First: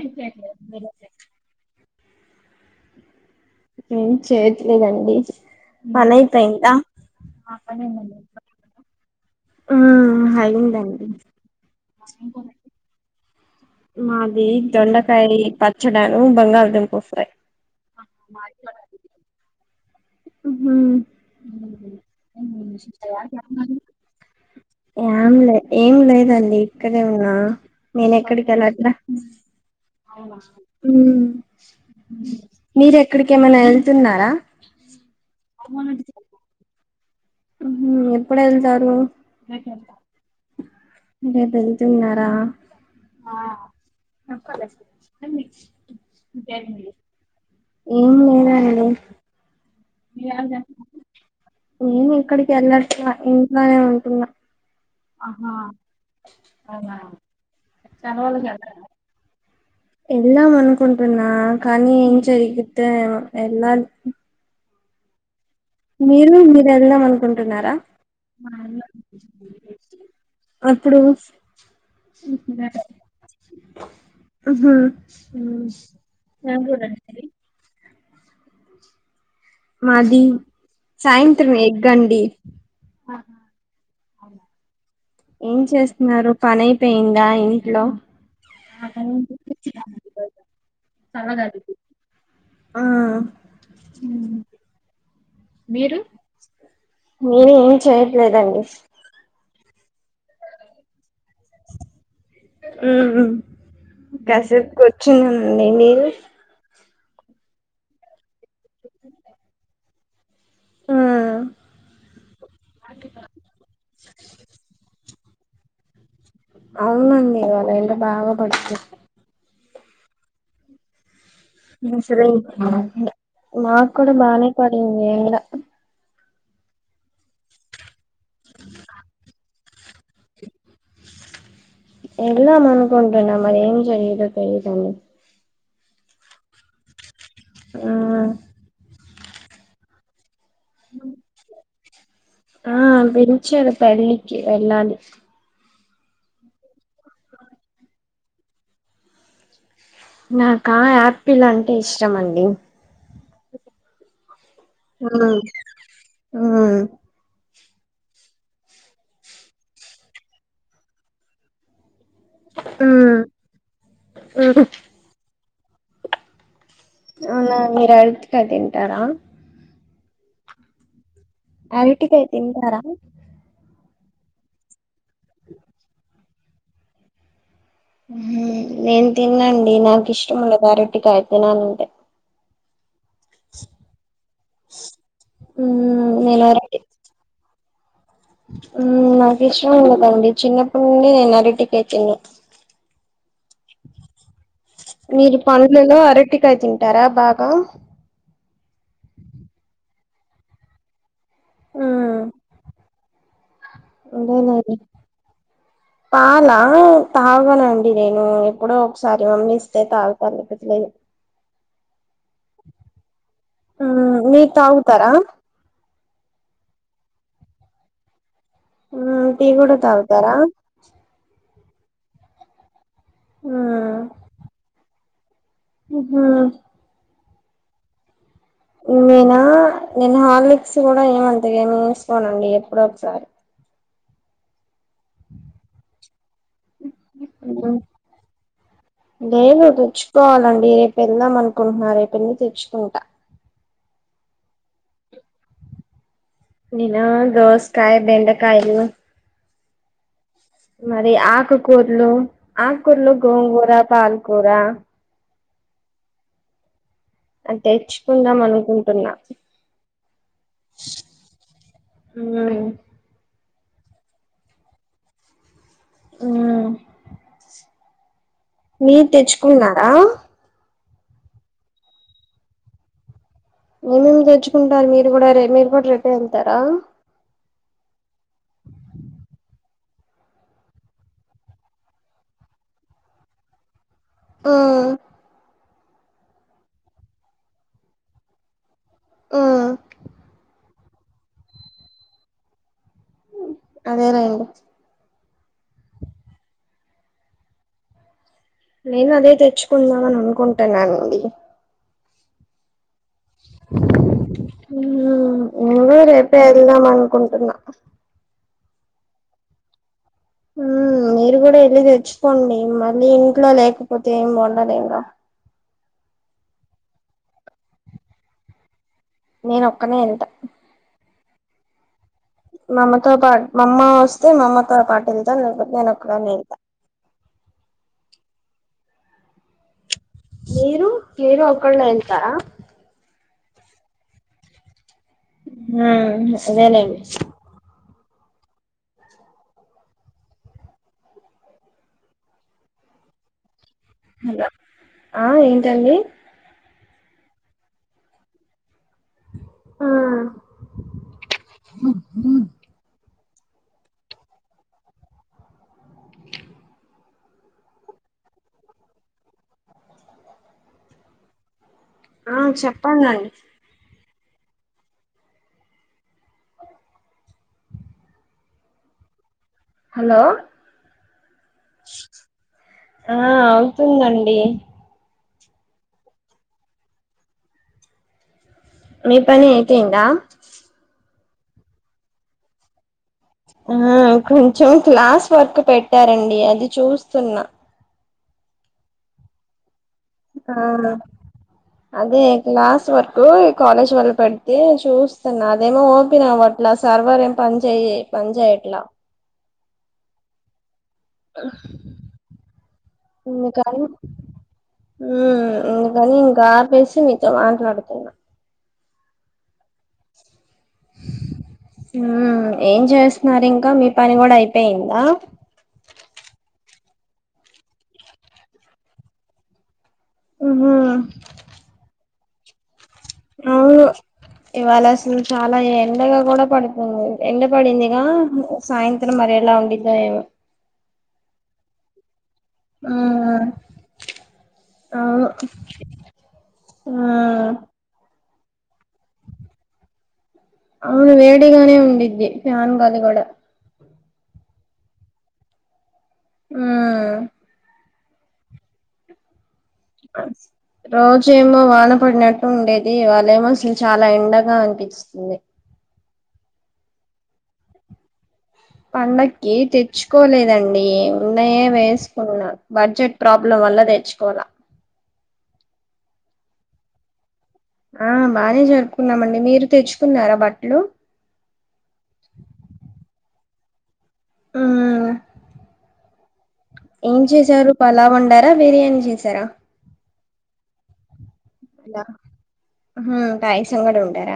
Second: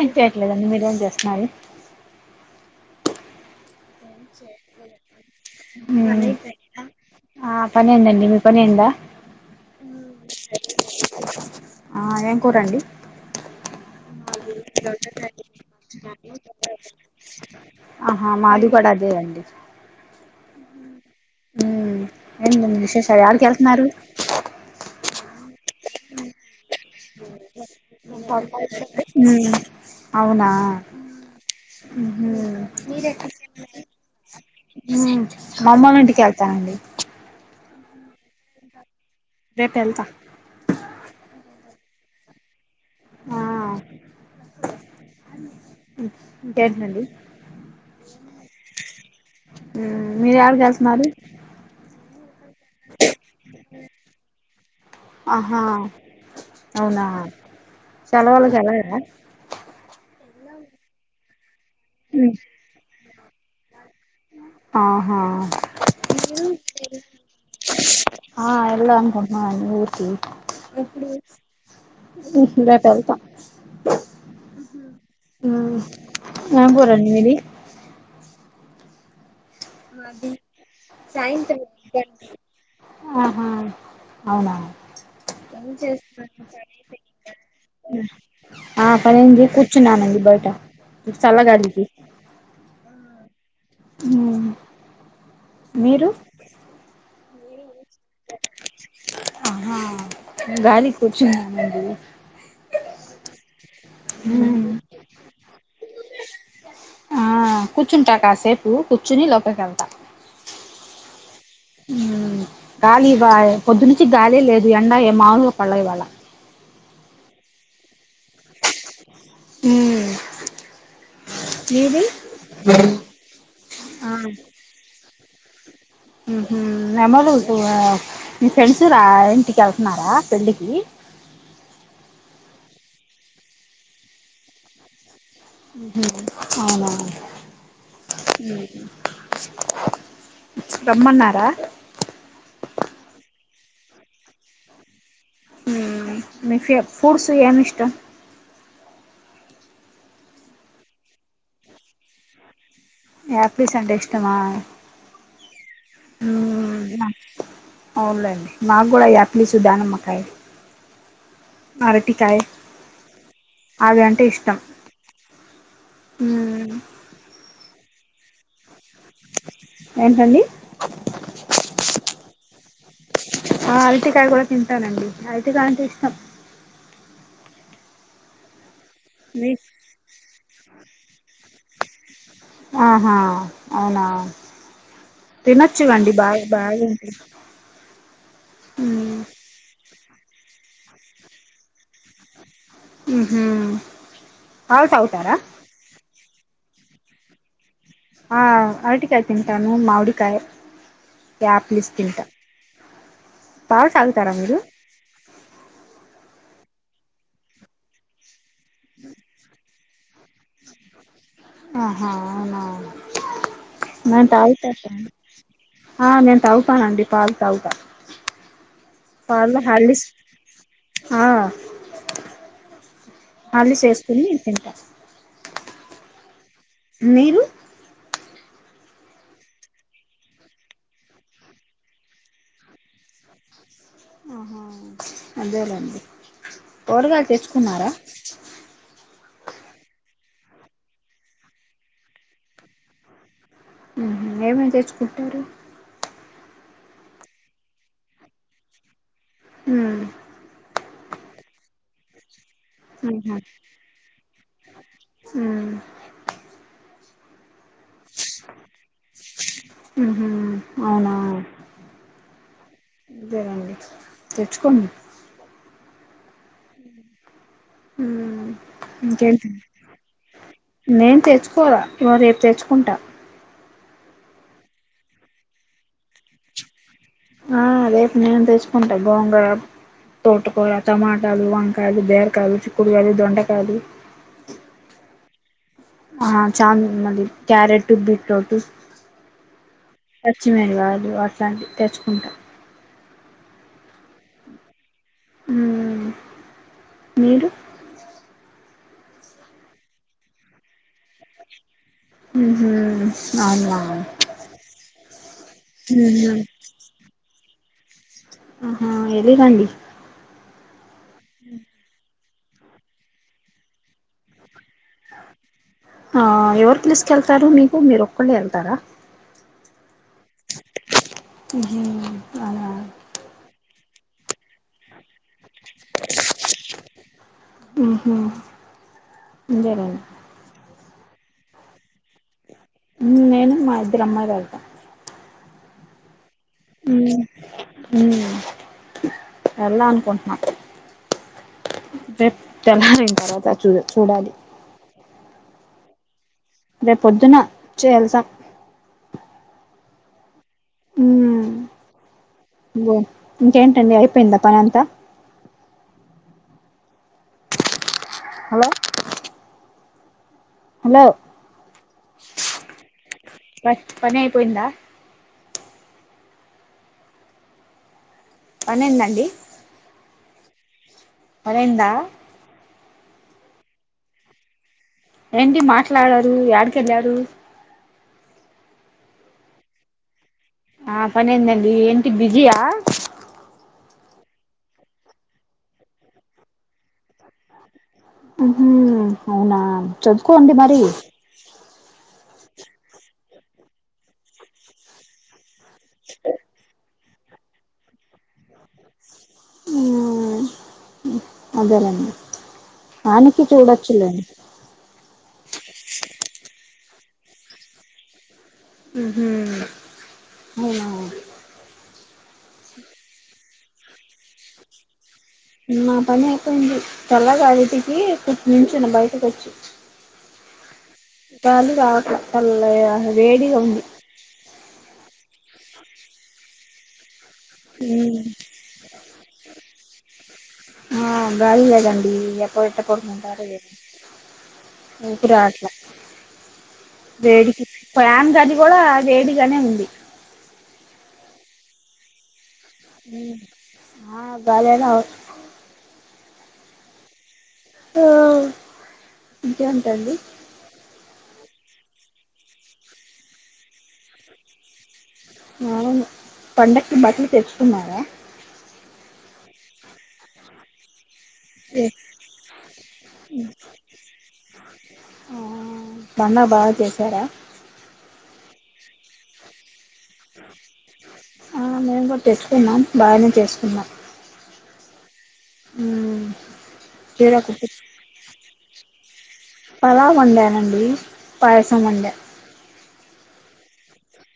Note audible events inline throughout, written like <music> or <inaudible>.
ఏంచేయట్లేదు అండీ మీరేం చేస్తున్నారు. ఏం చేయట్లేదండి పని ఉమ్. అయిపోయిందా ఆహ్ పని ఐదండి మీ పని అయిందా. ఉమ్ అయిందండి. ఆహ్ ఏం కూరండి. మాది దొండకాయ పచ్చడాను బంగాళదంప ఫ్రై. ఆహా మాది కూడా అదే అండి. ఉమ్. ఏంటండీ విశేషాలు యడికి వెళ్తున్నారు. ఏం లే ఏం లేదండి ఇక్కడే ఉన్నా నేను ఎక్కడికి వెళట్లే. అవునా ఉమ్ మ్మ్ మీరు ఎక్కడికి ఏమన్నా వెళ్తున్నారా. మ్ మా అమ్మొళ్ల ఇంటికేళ్తానండి మ్ హు ఎప్పుడేళ్తారు రేపు వెళ్తాను రేపు వెల్ తిన్నార ఆ <unintelligible> ఇంకేంటండి ఏం లేదండి మీరు యాడికి వెళ్తున్నారు నేను ఇక్కడికి వెళ్ళట్లే ఇంట్లోనే ఉంటున్నా ఆహా అవునా సెలవులకు వెళ్ళలేదా వెళదాం అనుకుంటన్నా కానీ ఏం జరుగుద్దో ఏమో వెళ్ళాలి ఆహా మీరు మీరు వెళ్దాం అనుకుంటున్నారా ఆ వెళ్దాం అనుకుంటున్నమండి ఊరికి అప్పుడు రెపెళ్తా మ్ హు ఏం మ్ కూరండి మీది మాది సాయంత్రం <unintelligible> ఆహా అవునా ఏం చేస్తున్నారు పనైపోయిందా ఇంట్లో ఆ పనైంది కూర్చున్నానండి బయట చాలా గాలికి ఆ మీరు నేను ఏం చేయట్లేదండి ఆ గలికి కూర్చున్న మండి మ్ కాసేపు కూర్చున్ననండి మీరు ఆ కూర్చుంటా కాసేపు కూర్చుని లోపలీకేళ్తా ఆ మ్ గాలి బా పొద్దునుంచి గాలే లేదు ఎండ మాములుగ పళ్ళే ఇవాళ అవునండి ఇవాళ ఎండ బాగా పడింది మ్ మా కూడా బానే పాడింది ఎండ మ్ హు మీ అమ్మోళ్ళు ఆ మీ ఫ్రెండ్స్ రా ఇంటికి వెళ్తున్నారా పెళ్ళికి వెళ్దాం అనుకుంటన్నా మరి ఏం చేయ <unintelligible> మ్ హు అవునా ఆ రమ్మన్నారా చ్చరు పెళ్లిికి వెళ్ళాలి మ్ మీ ఫె ఫ్రూడ్స్ ఎం ఇష్టం నాకా ఆపిల్ అంటే ఇష్టమండి యాపిల్స్ అంటే ఇష్టమా మ్ మ్ అవులేండి మాకు కూడా యాప్సు దానిమ్మకాయలు అరటి ాయి ఉమ్ అవి అంటే ఇష్టంమ్ అవునా మీరు అరిటికాయ్ తింటారా ఏంటండి అరటి కాయ్ తీంటారా ఆ అరటికాయ కూడా తింటానండి అరటికాయ అంటే ఇష్టం మ్ నేను మీ తిినండి నాకు ఇష్టముండదు అరటికాయ తినాలంటే ఆ ఆ అవునా ఉమ్ తినొచ్చివండి బాగా బాగా ఏంటి <unintelligible> ఉం నాకు ఇష్టం ఉండదండి చిన్నప్పటి నుండి నేను అరటి కాయ తినను ఉహు పాలు తాగుతారా మీరు పండ్లు లలో అర అరటి కాయ తింటారా బాగా ఆ అరటికాయ తింటాను మామిడికాయ యాప్లిస్ ఉమ్ తింటా పాలు తాగుతారా మీరు నా తాగనండి నేను ఎప్పుడో ఒకసారి మమ్మీ ఇస్తే తాగుత పట్ <unintelligible> ఆహా అవునా మ్మ్ నేను మీరు తాగుతా తాగుతారా ఆ నేను తాగుతా నండి పాల్ తాగుతా మ్మ్ టీ ప కూడా తాగుతారా హా <unintelligible> హార్లిక్స్ వేసుకుని తింటా ఆహా మీరు నేనా నేను హార్లిక్స్ కూడా ఏమ్ అంతగా ఏ సుకోనండి ఎప్పుడ సారి ఆహా అదేలండి లేలు త <unintelligible> పోవాలండి రేపు వెళ్దాం అనుకుంటున్నా రేపు వెళ్లి తెచ్చుకుంటా హు హమ్ ఏమేమి తెచ్చుకుంటారు నేనా దోసకాయ బెండకాయలు హమ్ మరి ఆకుకూరలు ఆకుకూరలు గోంగూర పాలకూర ఉం తేచ్చుకుందం అనుకుంటున్నా ఉహు అవునా ఉం అదేనండి తెచ్చుకోండి ఉం ఉమ్ మీరు ఇంకేంటి తెచ్చుకున్నారా నేను తెచ్చుకోలా వ రేపు తెచ్చుకుంటా ఏ మేమి తెచ్చుకుంటారు మీరు కూడా ర మీరు కూడా రేపే వెళ్తారా ఆ రేపు నేను తెచ్చుకుంటా గోంగూర తోటకోర టమాటాలు వంకాయలు బీరకాయలు చిక్కుడు కాయలు దొండకాయలు ఓ ఆ ఛామ మళ్ళీ క్యారెట్ బీట్రోటు మ్మ్ పచ్చిమిరప కాయలు అట్లాంటివి తెచ్చుకుంటా అదేలెండి ఉం మీరు నేను అదే తెచ్చుకుందాం అని అనుకుంటున్నానండి హు హమ్ అవునా మ్మ్ నేను కూడా హు హమ్ రేపే వెళ్దాం అనుకుంటున్నా ఆహా వెళ్లి రండి ఉం మీరు కూడా వెళ్ళి తెచ్చుకోండి మళ్ళీ ఇంట్లో లేకపోతే ఏమి బా అనేగా ఆ ఎవరు పిలిసుకు వెళ్తారు మీకు మీరు ఒక్కళ్ళే వెళ్తారా నేన ఒక్కనే వెళ్తా ఉహు మామ్మతో పాటు మా అమ్మ వస్తే మా అమ్మతో పాటు వెళ్తా లేకపోతే నేను ఒక్కదాన్నే వెళ్తా ఉహు ఇంకేమి మీరు మీరు ఒక్కళ్లే వెళ్తారా ఉ నేను మా ఇద్దరు అమ్మయి వెళ్తాం ఆ అదే లేండి ఉ వెళ్దా అనుకుంటున్నా రేప్ తెల్లారిన తర్వాత చుడా చూడాలి హలో ఆ ఏంటండి రేపు పొద్దున చేయల్సాం ఆ ఉ బో ఇంకేంటండి అయిపోయిందా పని అంతా హలో హలో ఆ చెప్పండిండి పని అయిపోయిందా పని అయిందా అండి హలో పనైందా ఆ అవుతుందండి ఏంటి మాట్లాడరు ఎడికెళ్ళారు మీ పని అయిపోయిందా నా పని అయింది అండి ఏంటి బిజీయా ఆ కొంచెం క్లాస్ వర్క్ పెట్టారండి అది చూస్తున్నా ఉహు అవునా చదువుకోండి ఆ మరి అదే క్లాస్ వరకు ఈ కాలేజ్ వల్ల పెడితే చూస్తున్న అదేమో ఓపన్ అవ్వట్లా సార్ సర్వర్ ఏం పని చేయి పనించయట్లా ఉ అదేలేండి ఆయననికి చూడొచ్చులేండి ఉ అందుకని ఇంకా ఆపేసి మీతో మాట్లాడుతున్నా ఉహు అవునా ఉ ఏం చేస్తున్నారు ఇంకా మీ పని కూడా అయిపోయిందా మా పని అయిపోయింది చల్లగా ఇటికి నించున బయటకు వచ్చి ఆహా గాలి రావట్ల చల్ల వేడిగా ఉంంది ఉ చాలా ఎండగా కూడా పడుతుంది ఎండ పడిందిగా సాయంత్రం మరి ఎలా ఉండిద్దో ఏమో ఆ గాలి లేదండి ఎప్ పోయిట కొడుకుంట ఆ అవును ఊపిరి ఆడట్ల ఆ వేడికి ఫ్యాన్ గాలి కూడా వేడిగానే ఉంది అవును వేడిగానే ఉంద్ది ఫ్యాన్ గాలి కూడా ఆ బాల ఎనావు ఆ ఆ ఇంకేంటి అండి రోజేమో వాన పడినట్టు ఉండేది వాళ్ళేమో అసలు చాలా ఎండగా అనిపిచి పండక్కి బట్టలు తెచ్చుకున్నార పండక్కి తెచ్చుకోలేదండి ఉన్నయే వేసుకున్నాను బడ్జెట్ ప్రాబ్లం వల్ల తెచ్చుకోల పండ బాగ చేశార ఆ బాగానే జరుపుకున్నామండి మీరు తెచ్ ఆ నేను కూడ తెచ్చుకున్నాం <unintelligible> ఆ ఉ ఏం చేశారు <unintelligible> వండారా <unintelligible> చేసారు పలావ్ వండనండి పాయసం అలా వండ పాయసం కూడ వండార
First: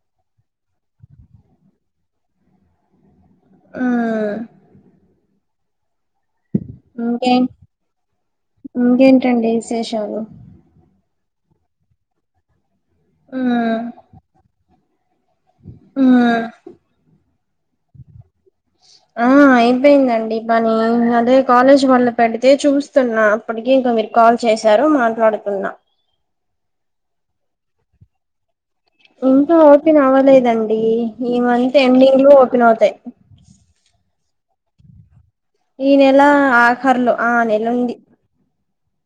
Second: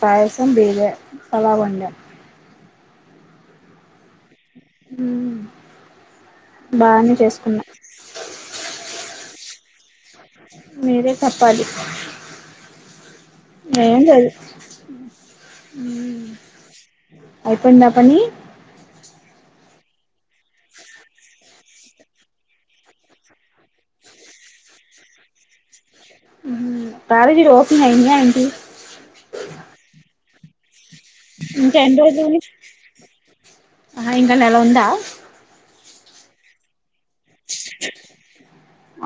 పాయసం బిర్య పలావ్ ఒండ హు అ ఇంకే ఇంకేంటండి విశేషాలు మీరే చెప్పాలి ఎం లేదు ఆ అయిపోయిందా పనీ ఆ అయిపోయిందండి పని అదే కాలేజ్ వాళ్ల పెడితే చూస్తున్నా అప్పటికే ఇంకా మీరు కాల్ చేశారు మాట్లాడుతున్నా కాలేజ్ లు ఓపెన్ అయిందా అండి ఇంకా ఓపెన్ అవ్వలేదన్ అండి ఈ మంత్ ఇంకా ఎన్ని ఎండింగ్ లో ఓపెన్ అవుతయి ఆ ఇంగ నెల ఉందా ఈ నెల ఆఖర్లో ఆ నెల ఉంది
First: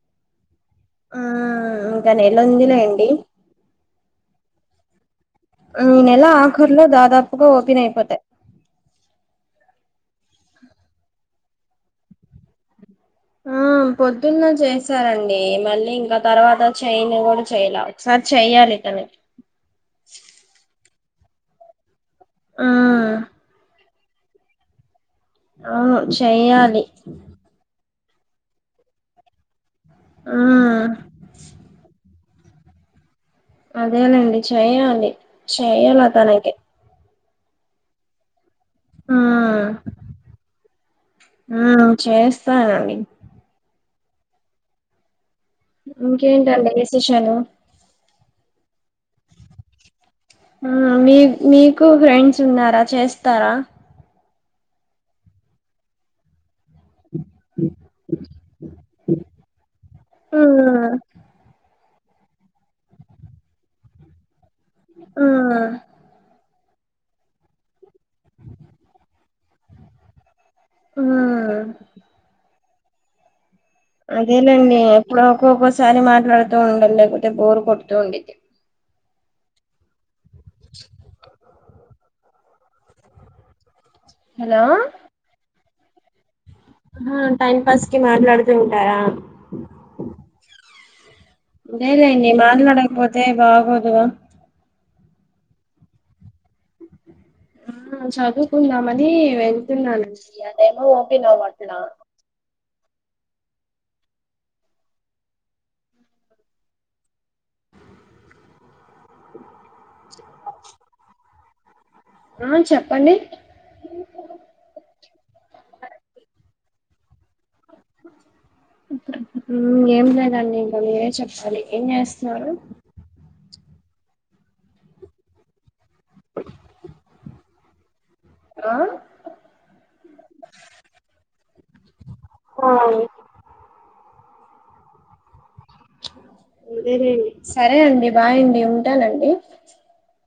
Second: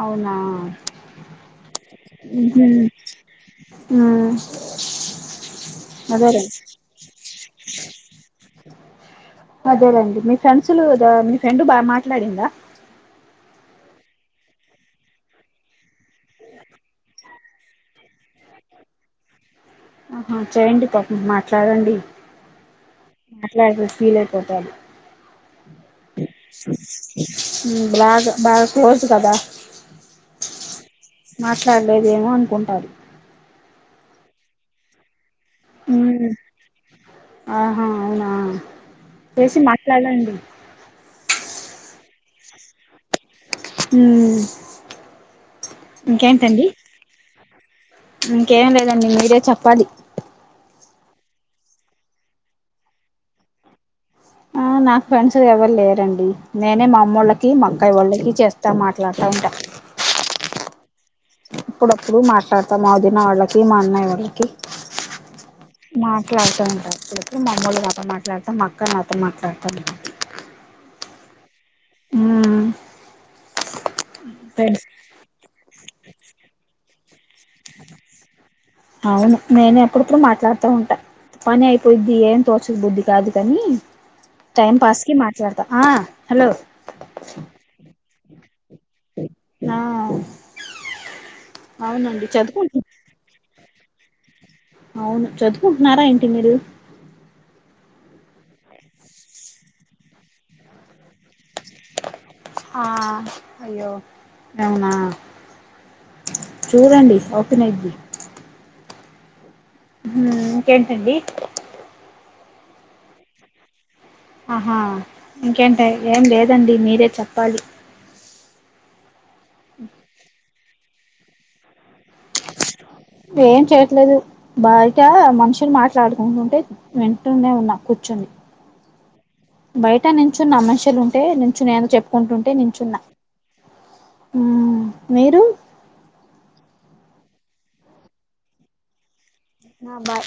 అవునా ఆ ఇంకా నెల ఉందిలేండి ఈ నెల అదేలేండి ఆఖరులో దాదాపుగా ఓపెన్ అయిపోతాయి అదేలేండి మీ ఫ్రెండ్స్లు మీ ఫ్రెండ్ బాగ మాట్లాడింద ఆ పొద్దున్న చేశారండి మళ్ళీ ఇంకా తర్వాత చేయన్ కూడా చేయల ఒకసారి చెయ్యాలి <unintelligible> ఆహా చేయండి పాపం మాట్లాడండి ఆ మాట్ల ఫీల్ అయిపోతది అవును చెయ్యాలి బ్లాగ్ బాగ క్లోజ్ కదా ఆ మాట్లాడలేదేమో అనుకుంటా <unintelligible> అదేనండి చెయ్యాలి చెయ్యాలే ఉమ్ తనకి ఆహా అవునా చేసి మాట్లాడండి ఆ చేస్తా <unintelligible> హు ఇంకేటి అండి విశేషాలు ఇంకేం లేదండి మీరే చెప్పాలి ఆ మీ మీకు ఫ్రెండ్స్ ఉన్నారా చేస్తార ఆ నాకు ఫ్రెండ్స్ ఎవరు లేరండి నేనే మా అమ్మ వాళ్ళకి మా అక్క వాళ్ళకి చేస్తా మాట్లాడుత ఉంట ఉమ్ అప్పుడప్పుడు మాట్లాడతాం మాదిన వాళ్ళకి, మా అన్నయ వాళ్ళకి ఉమ్ మాట్లాడు తా ఉంటాం అపుడప్పుడు మామ్మని నాతో మాట్లాడతాం అక్క నాతో మాట్లాడుతా ఆ మ్మ్ అదేలేండి ఫ్రెండ్స్ ఎప్పుడు ఒక్కొక్కోసారి మాట్లాడుతూ ఉండాలి. లేకపోతే బోరు కొడుతూ ఉండేది. అవును నేను అప్పుడప్పుడు మాట్లాడుతూ ఉంటా పని అయి బుద్ధి ఏం తోచదు బుద్ధి కాదు కాని హలో టైం పాస్ కి మాట్లాడతా ఆ హలో ఆ టైం పాస్ కి మాట్లాడుతూ ఉంటారా? నో ఇదేలెండి ఇన్ని మాల్లాడక పోతే బాగోదుగా అవును చదువుకుంటున్నారా ఏంటి మీరు? మ్ చదువుకుందామని వెళ్తున్నానుండి అదేమో ఓపన్ అవ్వట్ల ఆ అయ్యో నవునా చూడండి ఓపెన్ అయ్యిద్ది మ్ ఇంకేంటండి ఆ చెప్పండి ఆహా ఇంకేంటే ఏం లేదండి మీరే చెప్పాలి? మ్ ఏం లేదండి ఇంక మీరే చెప్పాలి. ఏం చేస్తున్నారు? ఏం చేయట్లేదు బయట మనుషులు మాట్లాడుకుంటుంటే వింటూనే ఉన్నా కూర్చొని ఆ బయట నించున్న మనిషులు ఉంటే నించు నేను చెప్పుకుంటుంటే ఆ నించున్న మ్ మీరు వేరే ఇయ్యి సరే అండి బాయండి ఉంటానండి నా బాయ్